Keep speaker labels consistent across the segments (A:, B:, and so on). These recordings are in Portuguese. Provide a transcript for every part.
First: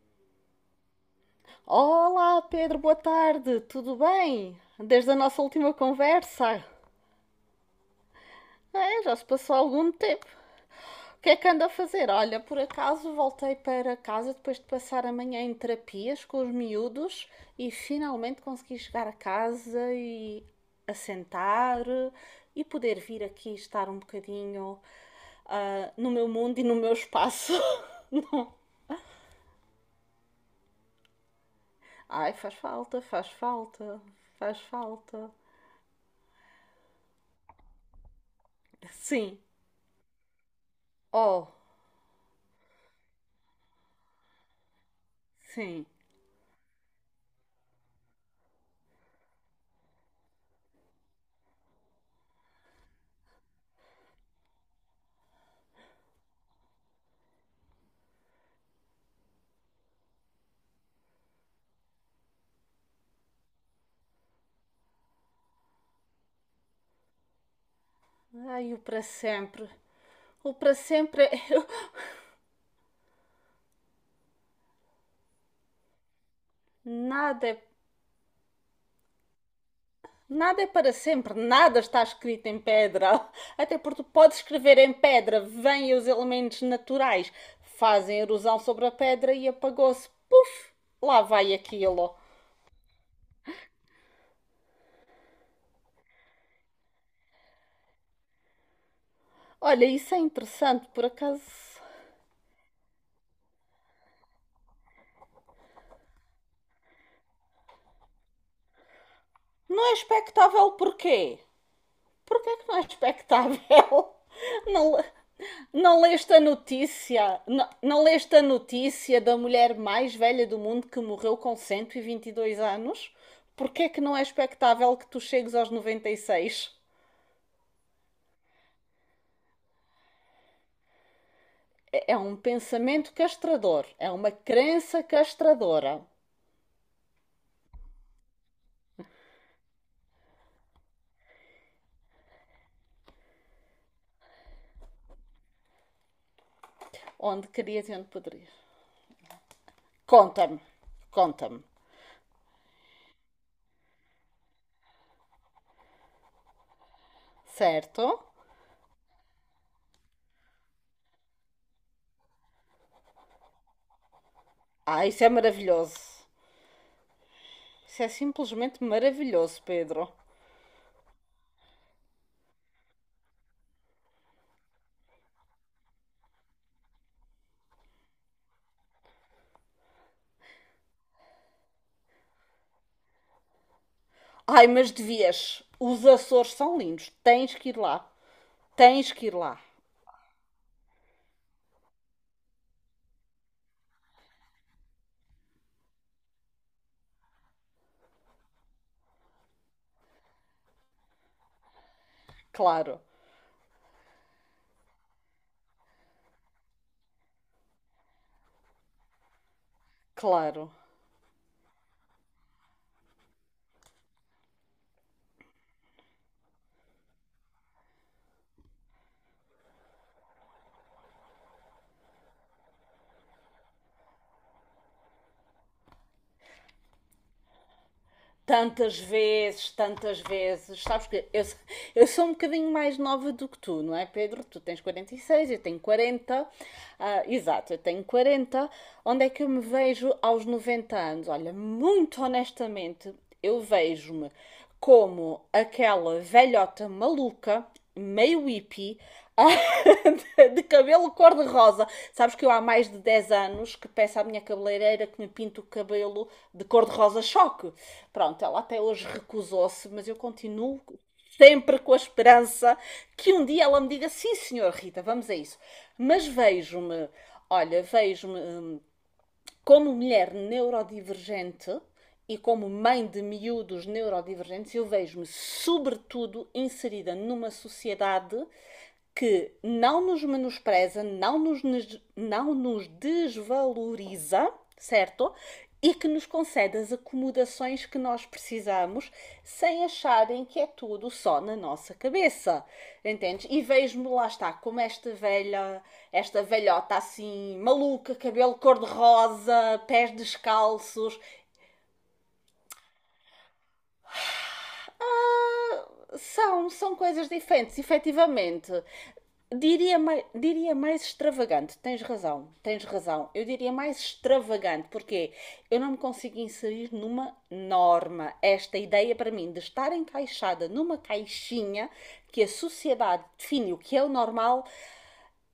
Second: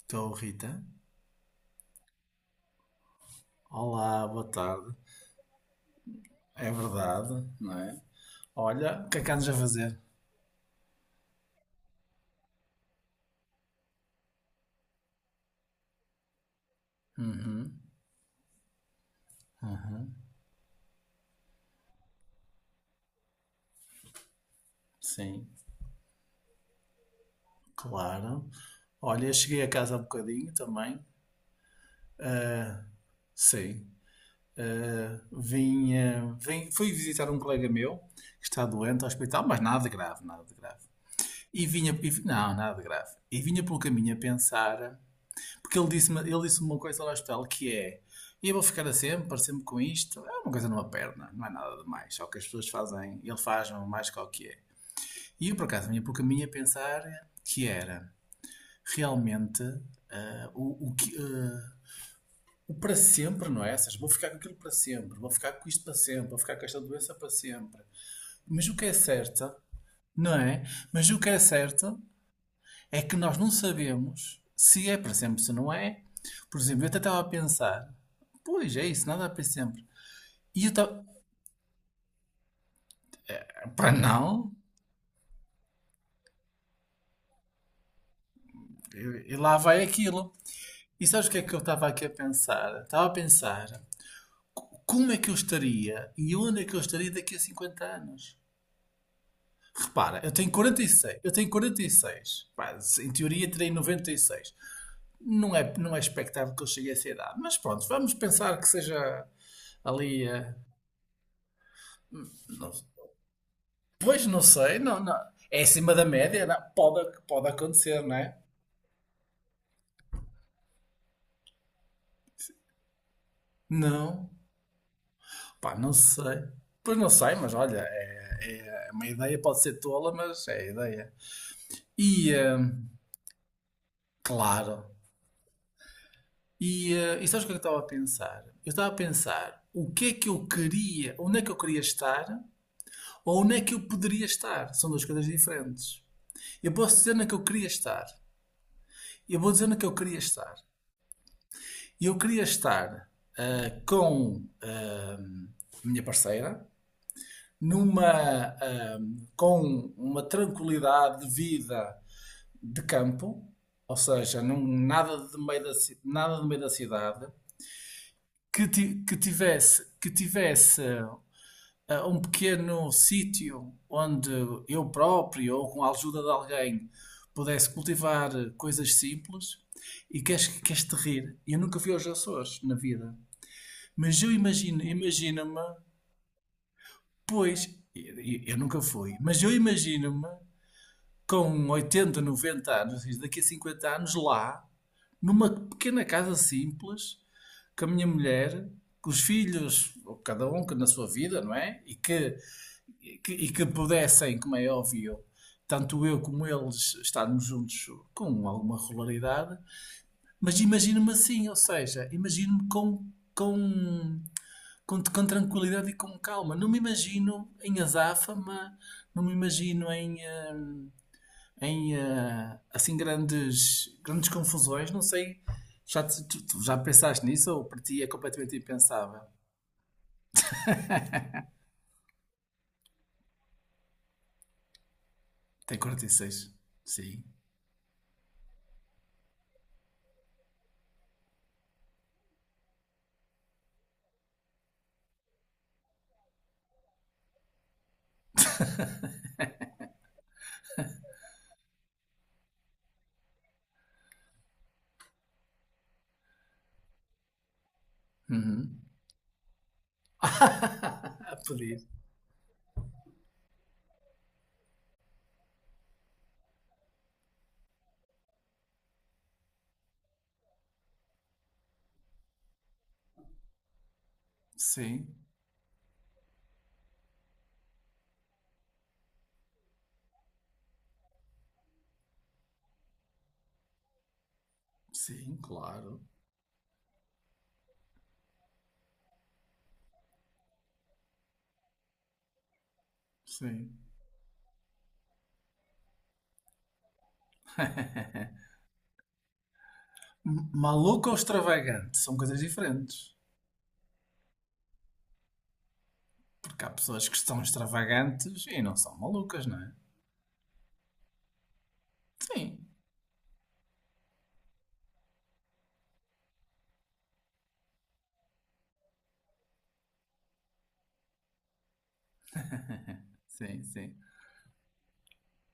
A: Estou, Rita.
B: Olá, Pedro, boa tarde, tudo
A: Olá, boa
B: bem?
A: tarde.
B: Desde a nossa última conversa?
A: É verdade, não é? Olha,
B: É,
A: o
B: já
A: que é
B: se
A: que andas a
B: passou algum
A: fazer?
B: tempo. O que é que anda a fazer? Olha, por acaso voltei para casa depois de passar a manhã em terapias com os miúdos e
A: Uhum,
B: finalmente consegui chegar a casa e assentar e poder vir aqui estar um bocadinho
A: sim,
B: no meu mundo e no meu espaço.
A: claro.
B: Não.
A: Olha, eu cheguei a casa há bocadinho também.
B: Ai, faz falta, faz
A: Sim.
B: falta, faz falta.
A: Fui visitar um colega meu que está doente ao
B: Sim.
A: hospital, mas nada de grave, nada de grave.
B: Oh.
A: E vinha, não, nada de grave. E vinha pelo caminho a pensar. Porque
B: Sim.
A: ele disse uma coisa lá hospital que é. E eu vou ficar a sempre, sempre com isto. É uma coisa numa perna, não é nada demais. Só que as pessoas fazem, ele faz mais que o que é. E eu, por acaso, vinha para o caminho a pensar que era realmente, ah, o, o que. ah, o para sempre, não é? Ou seja, vou ficar com aquilo para sempre, vou ficar com isto para sempre, vou ficar com esta doença para sempre. Mas
B: Ai,
A: o
B: o
A: que é
B: para
A: certo,
B: sempre.
A: não
B: O
A: é?
B: para
A: Mas o
B: sempre
A: que
B: é.
A: é certo é que nós não sabemos se é para sempre, se não é. Por exemplo, eu até estava a
B: Nada é.
A: pensar, pois é isso, nada é para sempre. E
B: Nada é
A: eu
B: para
A: estava,
B: sempre, nada está escrito em pedra. Até
A: para
B: porque tu podes
A: não,
B: escrever em pedra, vêm os elementos naturais, fazem erosão sobre a pedra
A: e
B: e
A: lá vai
B: apagou-se.
A: aquilo.
B: Puf!
A: E
B: Lá
A: sabes o que é
B: vai
A: que eu estava aqui a
B: aquilo.
A: pensar? Estava a pensar como é que eu estaria e onde é que eu estaria daqui a 50 anos.
B: Olha, isso é
A: Repara, eu tenho quarenta e
B: interessante, por
A: seis. Eu tenho
B: acaso.
A: 46. Pá, em teoria terei 96. Não é expectável que eu chegue a essa idade, mas pronto, vamos pensar que seja
B: Não é
A: ali,
B: expectável porquê? Por que é que
A: não-
B: não é expectável?
A: Pois não sei, não,
B: Não,
A: não. É acima
B: não
A: da
B: leste a
A: média, não. Pode,
B: notícia?
A: pode
B: Não,
A: acontecer,
B: não
A: não
B: leste
A: é?
B: a notícia da mulher mais velha do mundo que morreu com cento e vinte e dois anos? Por que é que não é
A: Não,
B: expectável que tu chegues aos
A: pá, não
B: noventa e
A: sei.
B: seis?
A: Pois não sei, mas olha, é uma ideia, pode ser tola, mas é a ideia.
B: É
A: E,
B: um
A: hum,
B: pensamento castrador, é uma
A: Claro.
B: crença castradora.
A: E sabes o que é que eu estava a pensar? Eu estava a pensar o que é que eu queria, onde é que eu queria estar ou onde é que eu poderia estar. São duas coisas diferentes. Eu posso dizer onde é que eu
B: Onde
A: queria
B: querias e
A: estar.
B: onde poderias.
A: Eu vou dizer onde é que eu queria estar.
B: Conta-me, conta-me,
A: E eu queria estar com a minha parceira numa,
B: certo?
A: ah, com uma tranquilidade de vida de campo, ou seja, num,
B: Ah,
A: nada,
B: isso é
A: de meio da,
B: maravilhoso.
A: nada de meio da cidade,
B: Isso é
A: que,
B: simplesmente
A: ti- que
B: maravilhoso,
A: tivesse,
B: Pedro.
A: que tivesse um pequeno sítio onde eu próprio ou com a ajuda de alguém pudesse cultivar coisas simples. E queres, queres te rir? Eu nunca fui aos Açores na vida. Mas eu
B: Ai,
A: imagino,
B: mas
A: imagino-me,
B: devias. Os Açores são lindos. Tens
A: pois,
B: que ir lá.
A: eu, eu nunca
B: Tens
A: fui,
B: que ir
A: mas eu
B: lá.
A: imagino-me com 80, 90 anos, isto daqui a 50 anos, lá, numa pequena casa simples, com a minha mulher, com os filhos, ou cada um que na sua vida, não é? E que,
B: Claro,
A: e que, e que pudessem, como é óbvio, tanto eu como eles estarmos juntos com alguma regularidade, mas
B: claro.
A: imagino-me assim, ou seja, imagino-me com com tranquilidade e com calma. Não me imagino em azáfama, não me imagino hum, em assim grandes, grandes confusões. Não sei, tu já pensaste nisso ou para ti é completamente
B: Tantas
A: impensável?
B: vezes, tantas vezes. Sabes que eu sou um bocadinho mais nova do que tu, não é, Pedro? Tu tens 46, eu
A: Tem
B: tenho
A: quarenta e
B: 40.
A: seis
B: Ah,
A: Sim.
B: exato, eu tenho 40. Onde é que eu me vejo aos 90 anos? Olha, muito honestamente, eu vejo-me como aquela velhota maluca, meio hippie, de cabelo cor-de-rosa. Sabes que eu há mais de 10 anos que peço à minha cabeleireira que me pinte o cabelo de cor-de-rosa choque. Pronto, ela
A: Uhum.
B: até hoje recusou-se, mas eu continuo
A: A
B: sempre
A: pedir.
B: com a esperança que um dia ela me diga sim, senhor Rita, vamos a isso. Mas vejo-me, olha, vejo-me como mulher neurodivergente e como mãe de miúdos neurodivergentes, eu
A: Sim,
B: vejo-me, sobretudo, inserida numa sociedade que não nos menospreza, não nos, não nos desvaloriza, certo?
A: sim,
B: E
A: claro.
B: que nos concede as acomodações que nós precisamos sem acharem que é tudo só na nossa cabeça. Entendes? E
A: Sim.
B: vejo-me lá está, como esta velha, esta velhota assim, maluca, cabelo cor-de-rosa, pés
A: Maluco ou
B: descalços.
A: extravagante são coisas diferentes. Porque
B: São,
A: há
B: são
A: pessoas que
B: coisas
A: são
B: diferentes,
A: extravagantes e
B: efetivamente.
A: não são malucas, não é?
B: Diria mais extravagante, tens razão,
A: Sim,
B: tens razão. Eu diria mais extravagante, porque eu não me consigo inserir numa norma. Esta ideia para mim de estar encaixada numa caixinha que a sociedade
A: sim,
B: define o
A: sim.
B: que é o normal,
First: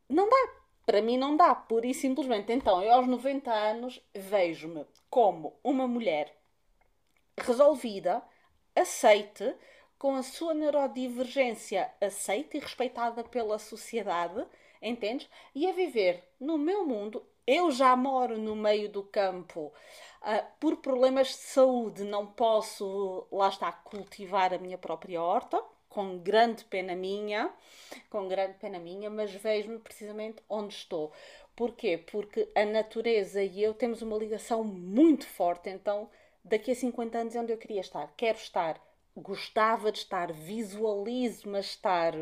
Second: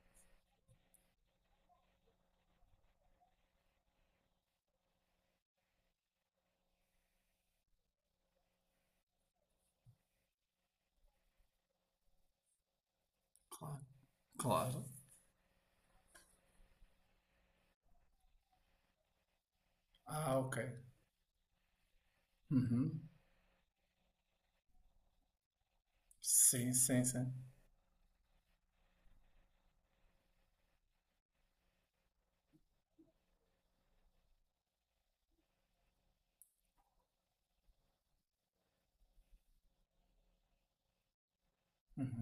B: não dá. Para mim não dá, pura e simplesmente. Então, eu aos 90 anos vejo-me como uma mulher resolvida, aceite, com a sua neurodivergência aceita e respeitada pela
A: Claro,
B: sociedade,
A: claro.
B: entendes? E a viver no meu mundo. Eu já moro no meio do campo.
A: Ah, ok.
B: Por problemas de saúde, não
A: Uhum.
B: posso, lá está, cultivar a minha própria horta, com grande
A: Sim,
B: pena
A: sim, sim.
B: minha, com grande pena minha, mas vejo-me precisamente onde estou. Porquê? Porque a natureza e eu temos uma ligação muito forte, então daqui a 50 anos é onde eu queria estar. Quero estar, gostava de estar, visualizo-me a estar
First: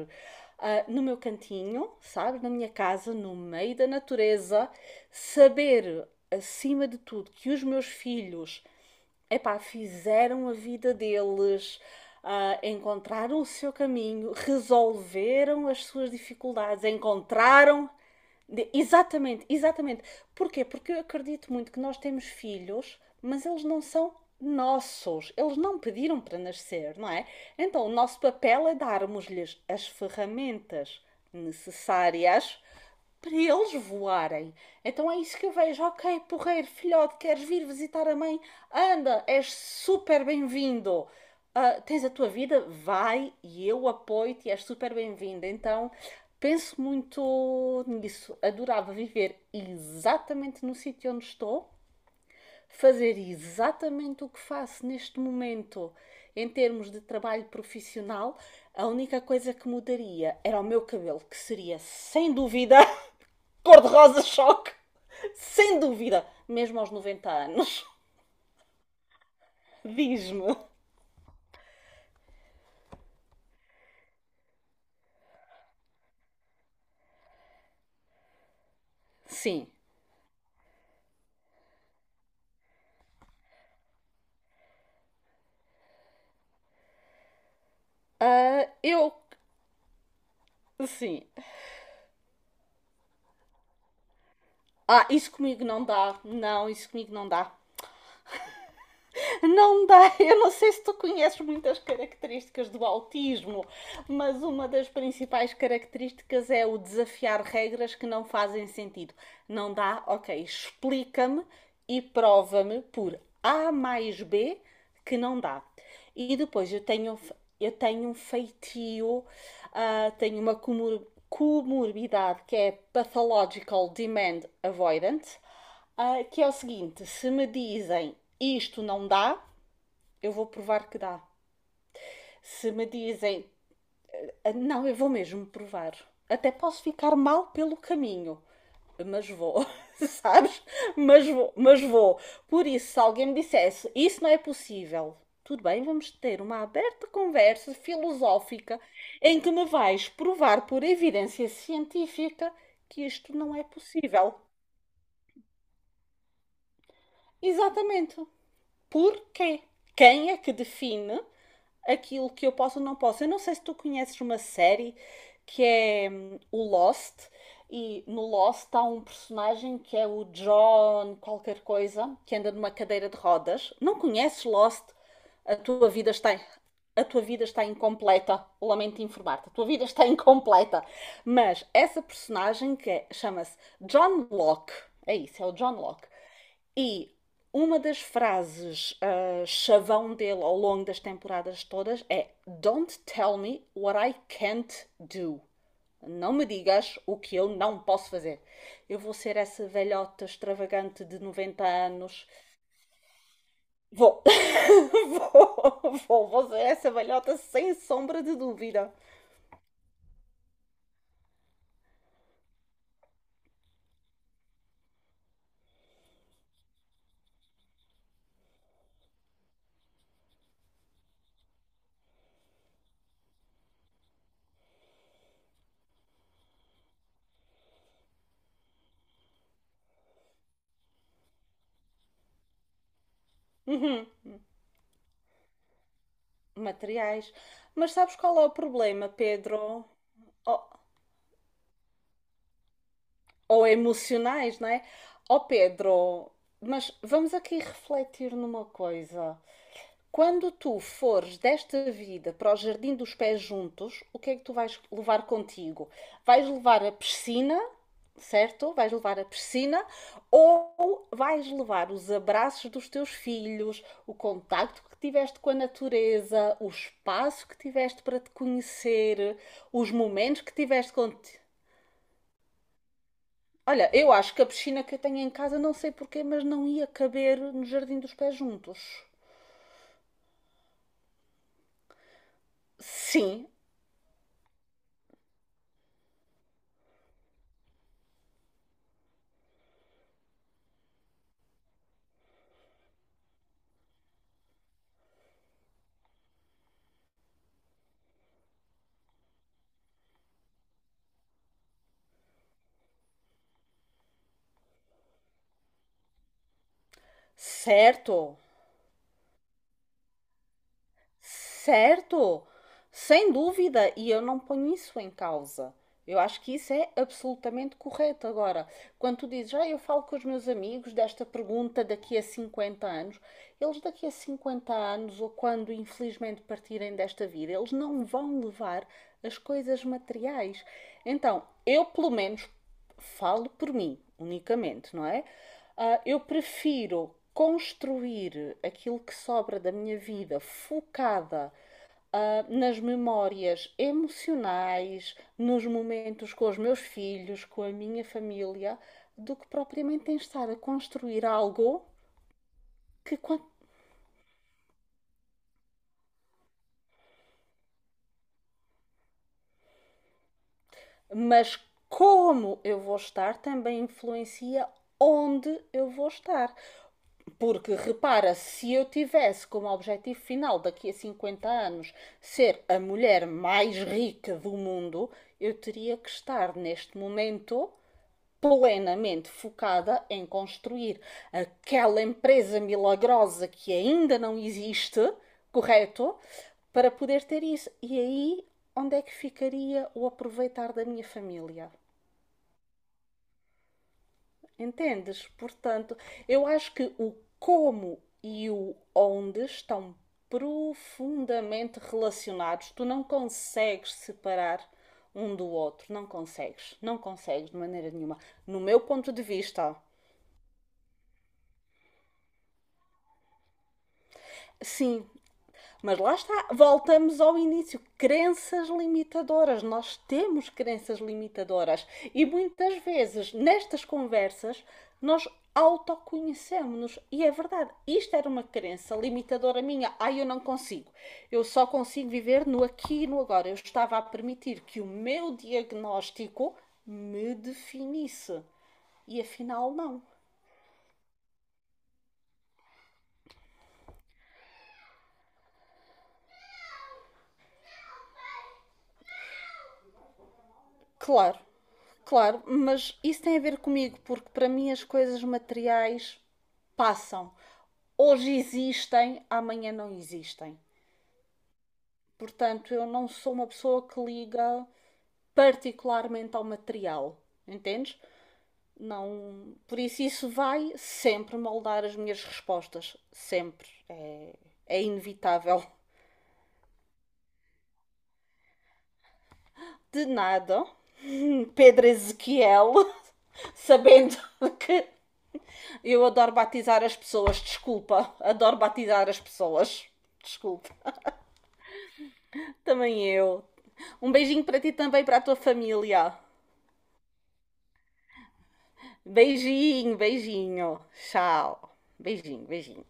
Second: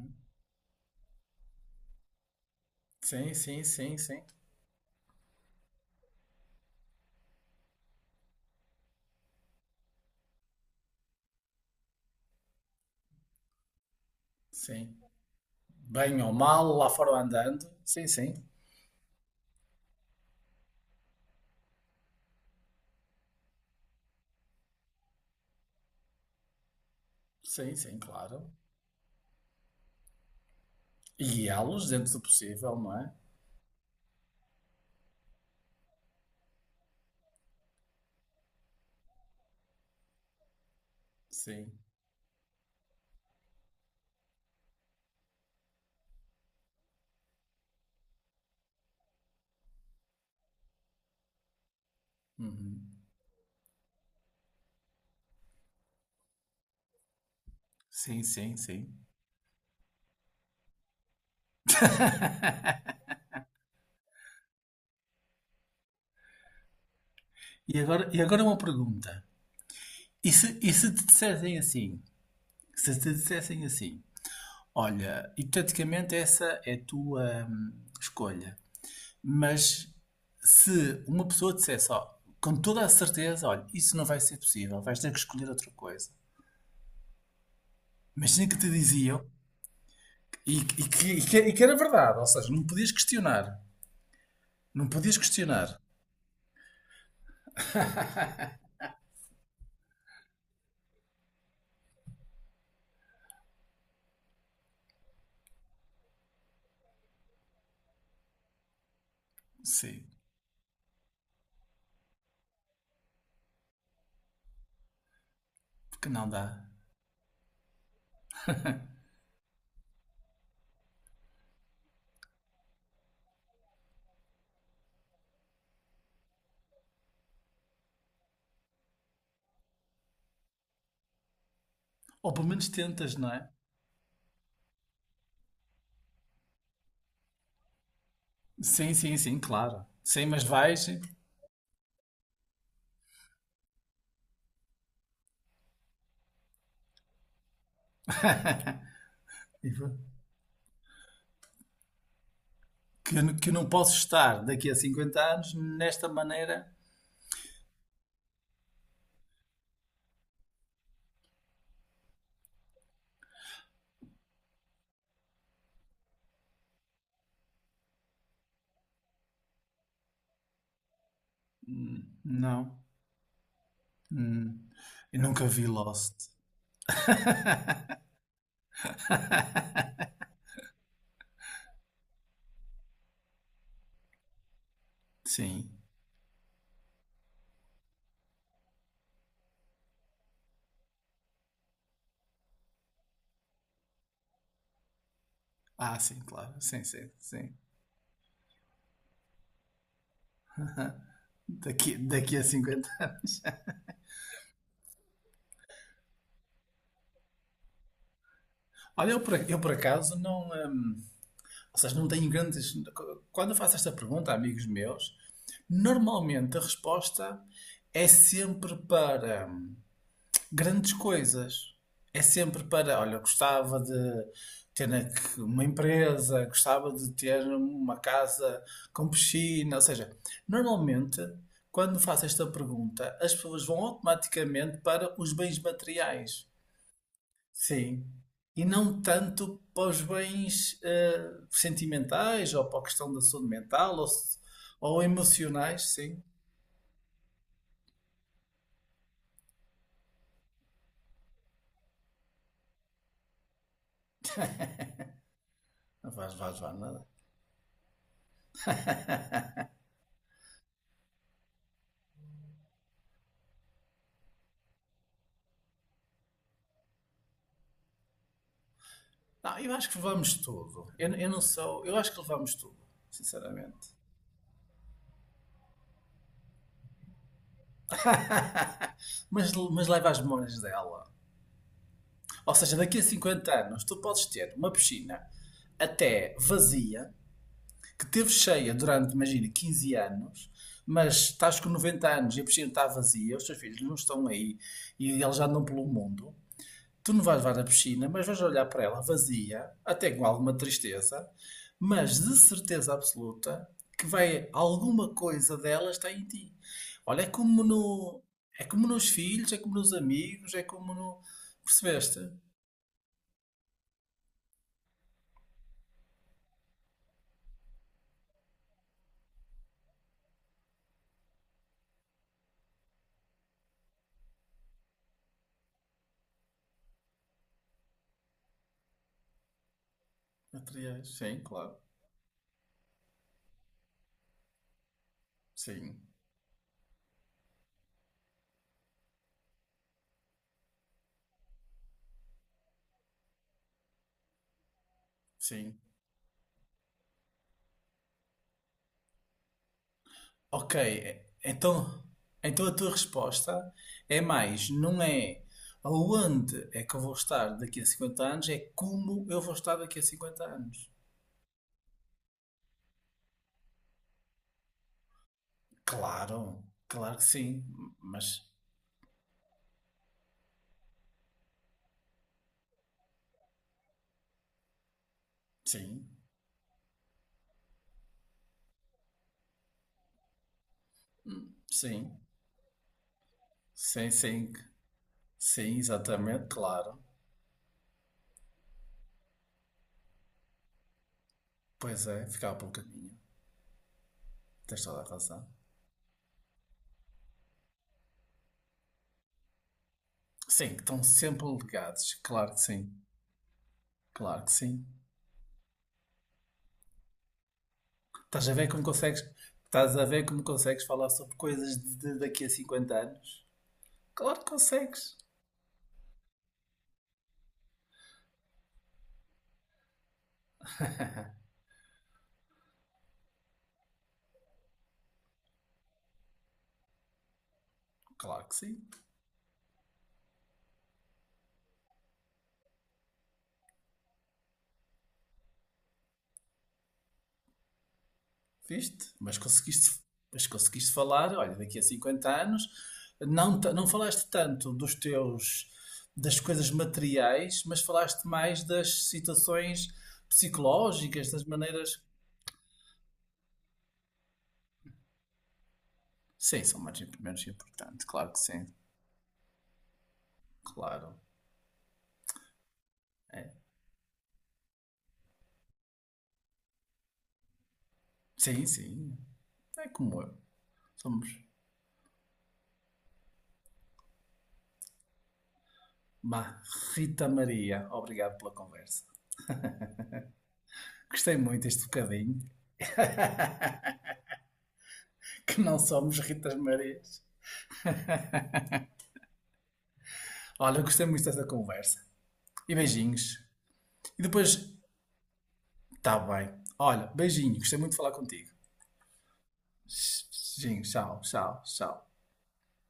B: no meu cantinho, sabe? Na minha casa,
A: Sim,
B: no
A: sim,
B: meio da
A: sim, sim.
B: natureza, saber acima de tudo que os meus filhos, epá, fizeram a vida deles, encontraram o seu caminho,
A: Sim.
B: resolveram as suas
A: Bem ou mal,
B: dificuldades,
A: lá foram andando.
B: encontraram,
A: Sim, sim.
B: de- exatamente, exatamente. Porquê? Porque eu acredito muito que nós temos filhos, mas eles não são nossos. Eles não pediram para nascer, não é?
A: Sim,
B: Então, o
A: sim,
B: nosso
A: claro.
B: papel é darmos-lhes as ferramentas
A: E guiá-los dentro do
B: necessárias
A: possível, não é?
B: para eles voarem. Então é isso que eu vejo. Ok, porreiro, filhote, queres vir visitar a mãe? Anda, és super bem-vindo,
A: Sim.
B: tens a tua vida, vai e eu apoio-te e és super bem-vinda. Então, penso muito nisso. Adorava viver exatamente no sítio onde estou,
A: Uhum.
B: fazer exatamente o que faço neste momento em termos de trabalho
A: Sim,
B: profissional.
A: sim,
B: A
A: sim.
B: única coisa que mudaria era o meu cabelo, que seria sem dúvida cor-de-rosa choque. Sem dúvida, mesmo aos 90
A: E
B: anos.
A: agora, e agora uma pergunta. E
B: Diz-me.
A: se, e se te dissessem assim? Se te dissessem assim, olha, hipoteticamente essa é a tua escolha.
B: Sim.
A: Mas se uma pessoa dissesse, ó, com toda a certeza, olha, isso não vai ser possível, vais ter que escolher outra coisa. Imagina que
B: Ah,
A: te
B: eu.
A: diziam, e, e que, e
B: Sim.
A: que- e que era verdade, ou seja, não podias questionar. Não
B: Ah,
A: podias
B: isso comigo
A: questionar.
B: não dá. Não, isso comigo não dá. Não dá. Eu não sei se tu conheces muitas características do autismo, mas uma das principais características é o desafiar regras que não fazem sentido. Não dá?
A: Sim,
B: Ok, explica-me e prova-me por A mais B que não dá.
A: porque não
B: E
A: dá.
B: depois eu tenho um feitio, tenho uma comorbidade que é Pathological Demand Avoidant, que é o seguinte: se me dizem isto não dá, eu vou provar que dá.
A: Ou pelo menos
B: Se me
A: tentas, não
B: dizem
A: é?
B: "Ah, não", eu vou mesmo provar. Até posso ficar mal pelo caminho,
A: Sim, sim,
B: mas
A: sim,
B: vou,
A: claro. Sim, mas
B: sabes?
A: vais. e-
B: Mas vou, mas vou. Por isso, se alguém me dissesse isso não é possível, tudo bem, vamos ter uma aberta conversa filosófica em que me
A: e vá.
B: vais provar por evidência científica que
A: Que eu, não-
B: isto
A: que eu
B: não é
A: não posso
B: possível.
A: estar daqui a 50 anos nesta maneira.
B: Exatamente. Porquê? Quem é que define aquilo que eu posso ou não posso? Eu não sei se tu conheces uma série que é o Lost, e no Lost há um personagem que é o John qualquer coisa, que anda numa
A: Não.
B: cadeira de rodas. Não conheces
A: Hum.
B: Lost?
A: Eu nunca
B: A
A: vi
B: tua vida
A: Lost.
B: está, a tua vida está incompleta. Lamento informar-te, a tua vida está incompleta. Mas essa personagem chama-se John Locke, é isso, é o
A: Sim.
B: John Locke. E uma das frases chavão dele ao longo das temporadas todas é Don't tell me what I can't do.
A: Ah, sim,
B: Não me
A: claro. Sim,
B: digas
A: sim,
B: o que eu
A: sim.
B: não posso fazer. Eu vou ser essa velhota extravagante de 90
A: Daqui,
B: anos.
A: daqui a cinquenta anos.
B: Vou. Vou, vou, vou ser essa velhota sem sombra de dúvida.
A: Olha, eu por acaso não. Ou seja, não tenho grandes. Quando eu faço esta pergunta a amigos meus, normalmente a resposta é sempre para grandes coisas. É sempre para, olha, gostava de ter aqui uma empresa, gostava de ter uma casa com piscina. Ou seja, normalmente, quando faço esta pergunta, as pessoas vão automaticamente para os bens materiais.
B: Materiais. Mas
A: Sim.
B: sabes qual é o
A: E não
B: problema, Pedro?
A: tanto para os
B: Oh,
A: bens sentimentais ou para a questão da saúde
B: ou
A: mental ou,
B: emocionais, não é?
A: ou
B: Ó
A: emocionais, sim.
B: Pedro, mas vamos aqui refletir numa coisa. Quando tu fores desta vida para o Jardim dos Pés Juntos, o que é que tu vais levar contigo?
A: Vá,
B: Vais
A: vá, vá.
B: levar a piscina, certo? Vais levar a piscina ou vais levar os abraços dos teus filhos, o contacto que tiveste com a natureza, o espaço que tiveste para te conhecer,
A: Não, eu acho
B: os
A: que levamos
B: momentos que
A: tudo.
B: tiveste
A: Eu
B: contigo.
A: não sou. Eu acho que levamos tudo, sinceramente.
B: Olha, eu acho que a piscina que eu tenho em casa, não sei porquê, mas não ia caber no jardim dos pés juntos.
A: Mas leva as memórias dela. Ou seja, daqui a
B: Sim,
A: 50 anos tu podes ter uma piscina até vazia, que teve cheia durante, imagina, 15 anos, mas estás com 90 anos e a piscina está vazia, os teus filhos não estão aí e eles já andam pelo mundo. Tu não vais levar na piscina, mas vais olhar para ela vazia, até com alguma tristeza, mas de certeza absoluta que vai alguma coisa dela está em ti. Olha, é como no,
B: certo,
A: é como nos filhos, é como nos amigos, é como no, percebeste?
B: certo, sem dúvida, e eu não ponho isso em causa. Eu acho que isso é absolutamente correto. Agora, quando tu dizes, ah, eu falo com os meus amigos desta pergunta daqui a 50 anos, eles daqui a 50 anos, ou quando infelizmente partirem desta vida, eles não vão levar as coisas materiais.
A: Materiais, sim,
B: Então,
A: claro.
B: eu pelo menos falo por mim unicamente, não é?
A: Sim,
B: Eu prefiro construir aquilo que sobra da minha vida focada, nas memórias emocionais, nos
A: sim.
B: momentos com os meus filhos, com a minha família, do que propriamente em estar a
A: Ok,
B: construir
A: é-
B: algo
A: então, então a tua
B: que quando,
A: resposta é mais, não é aonde é que eu vou estar daqui a 50 anos, é como eu vou estar daqui a 50 anos.
B: mas como eu vou estar também influencia onde eu vou
A: Claro,
B: estar.
A: claro que sim,
B: Porque
A: mas
B: repara, se eu tivesse como objetivo final daqui a 50 anos ser a mulher mais rica do mundo, eu teria
A: sim,
B: que estar neste momento plenamente focada em construir aquela
A: sim,
B: empresa milagrosa que
A: sim,
B: ainda não
A: sim,
B: existe,
A: sim,
B: correto?
A: exatamente,
B: Para
A: claro.
B: poder ter isso. E aí, onde é que ficaria o aproveitar da minha família?
A: Pois é, ficava pelo caminho, tens toda a
B: Entendes?
A: razão.
B: Portanto, eu acho que o como e o onde estão
A: Sim, que estão sempre
B: profundamente
A: ligados, claro que
B: relacionados. Tu
A: sim,
B: não consegues
A: claro que
B: separar
A: sim.
B: um do outro, não consegues, não consegues de maneira nenhuma.
A: Estás a
B: No
A: ver
B: meu
A: como
B: ponto de
A: consegues,
B: vista,
A: estás a ver como consegues falar sobre coisas de daqui a 50 anos? Claro que consegues,
B: sim. Mas lá está, voltamos ao início. Crenças limitadoras. Nós temos crenças limitadoras. E muitas vezes, nestas conversas, nós autoconhecemos-nos. E é verdade, isto era uma
A: claro que sim.
B: crença limitadora minha. Ah, eu não consigo. Eu só consigo viver no aqui e no agora. Eu estava a permitir que o meu diagnóstico me definisse.
A: Viste?
B: E afinal, não.
A: Mas conseguiste falar, olha, daqui a 50 anos, não, não falaste tanto das coisas materiais, mas falaste mais das situações psicológicas,
B: Claro,
A: das maneiras.
B: claro, mas isso tem a ver comigo, porque para mim as coisas materiais
A: Sim, são mais
B: passam.
A: menos importantes, claro
B: Hoje
A: que sim,
B: existem, amanhã não existem.
A: claro.
B: Portanto, eu não sou
A: É.
B: uma pessoa que liga particularmente ao material, entendes?
A: Sim, sim,
B: Não, por
A: é
B: isso
A: como
B: isso
A: eu.
B: vai
A: Somos
B: sempre moldar as minhas respostas, sempre. É, é inevitável.
A: uma Rita Maria. Obrigado pela conversa.
B: De nada,
A: Gostei muito deste
B: Pedro
A: bocadinho,
B: Ezequiel, sabendo que
A: que não
B: eu
A: somos
B: adoro
A: Ritas
B: batizar as
A: Marias.
B: pessoas, desculpa. Adoro batizar as pessoas. Desculpa.
A: Olha, gostei muito desta conversa. E
B: Também
A: beijinhos.
B: eu. Um
A: E
B: beijinho para ti
A: depois,
B: também, para a tua família.
A: tá bem. Olha, beijinho, gostei muito de falar contigo.
B: Beijinho, beijinho.
A: Beijinho, tchau, tchau,
B: Tchau.
A: tchau.
B: Beijinho, beijinho.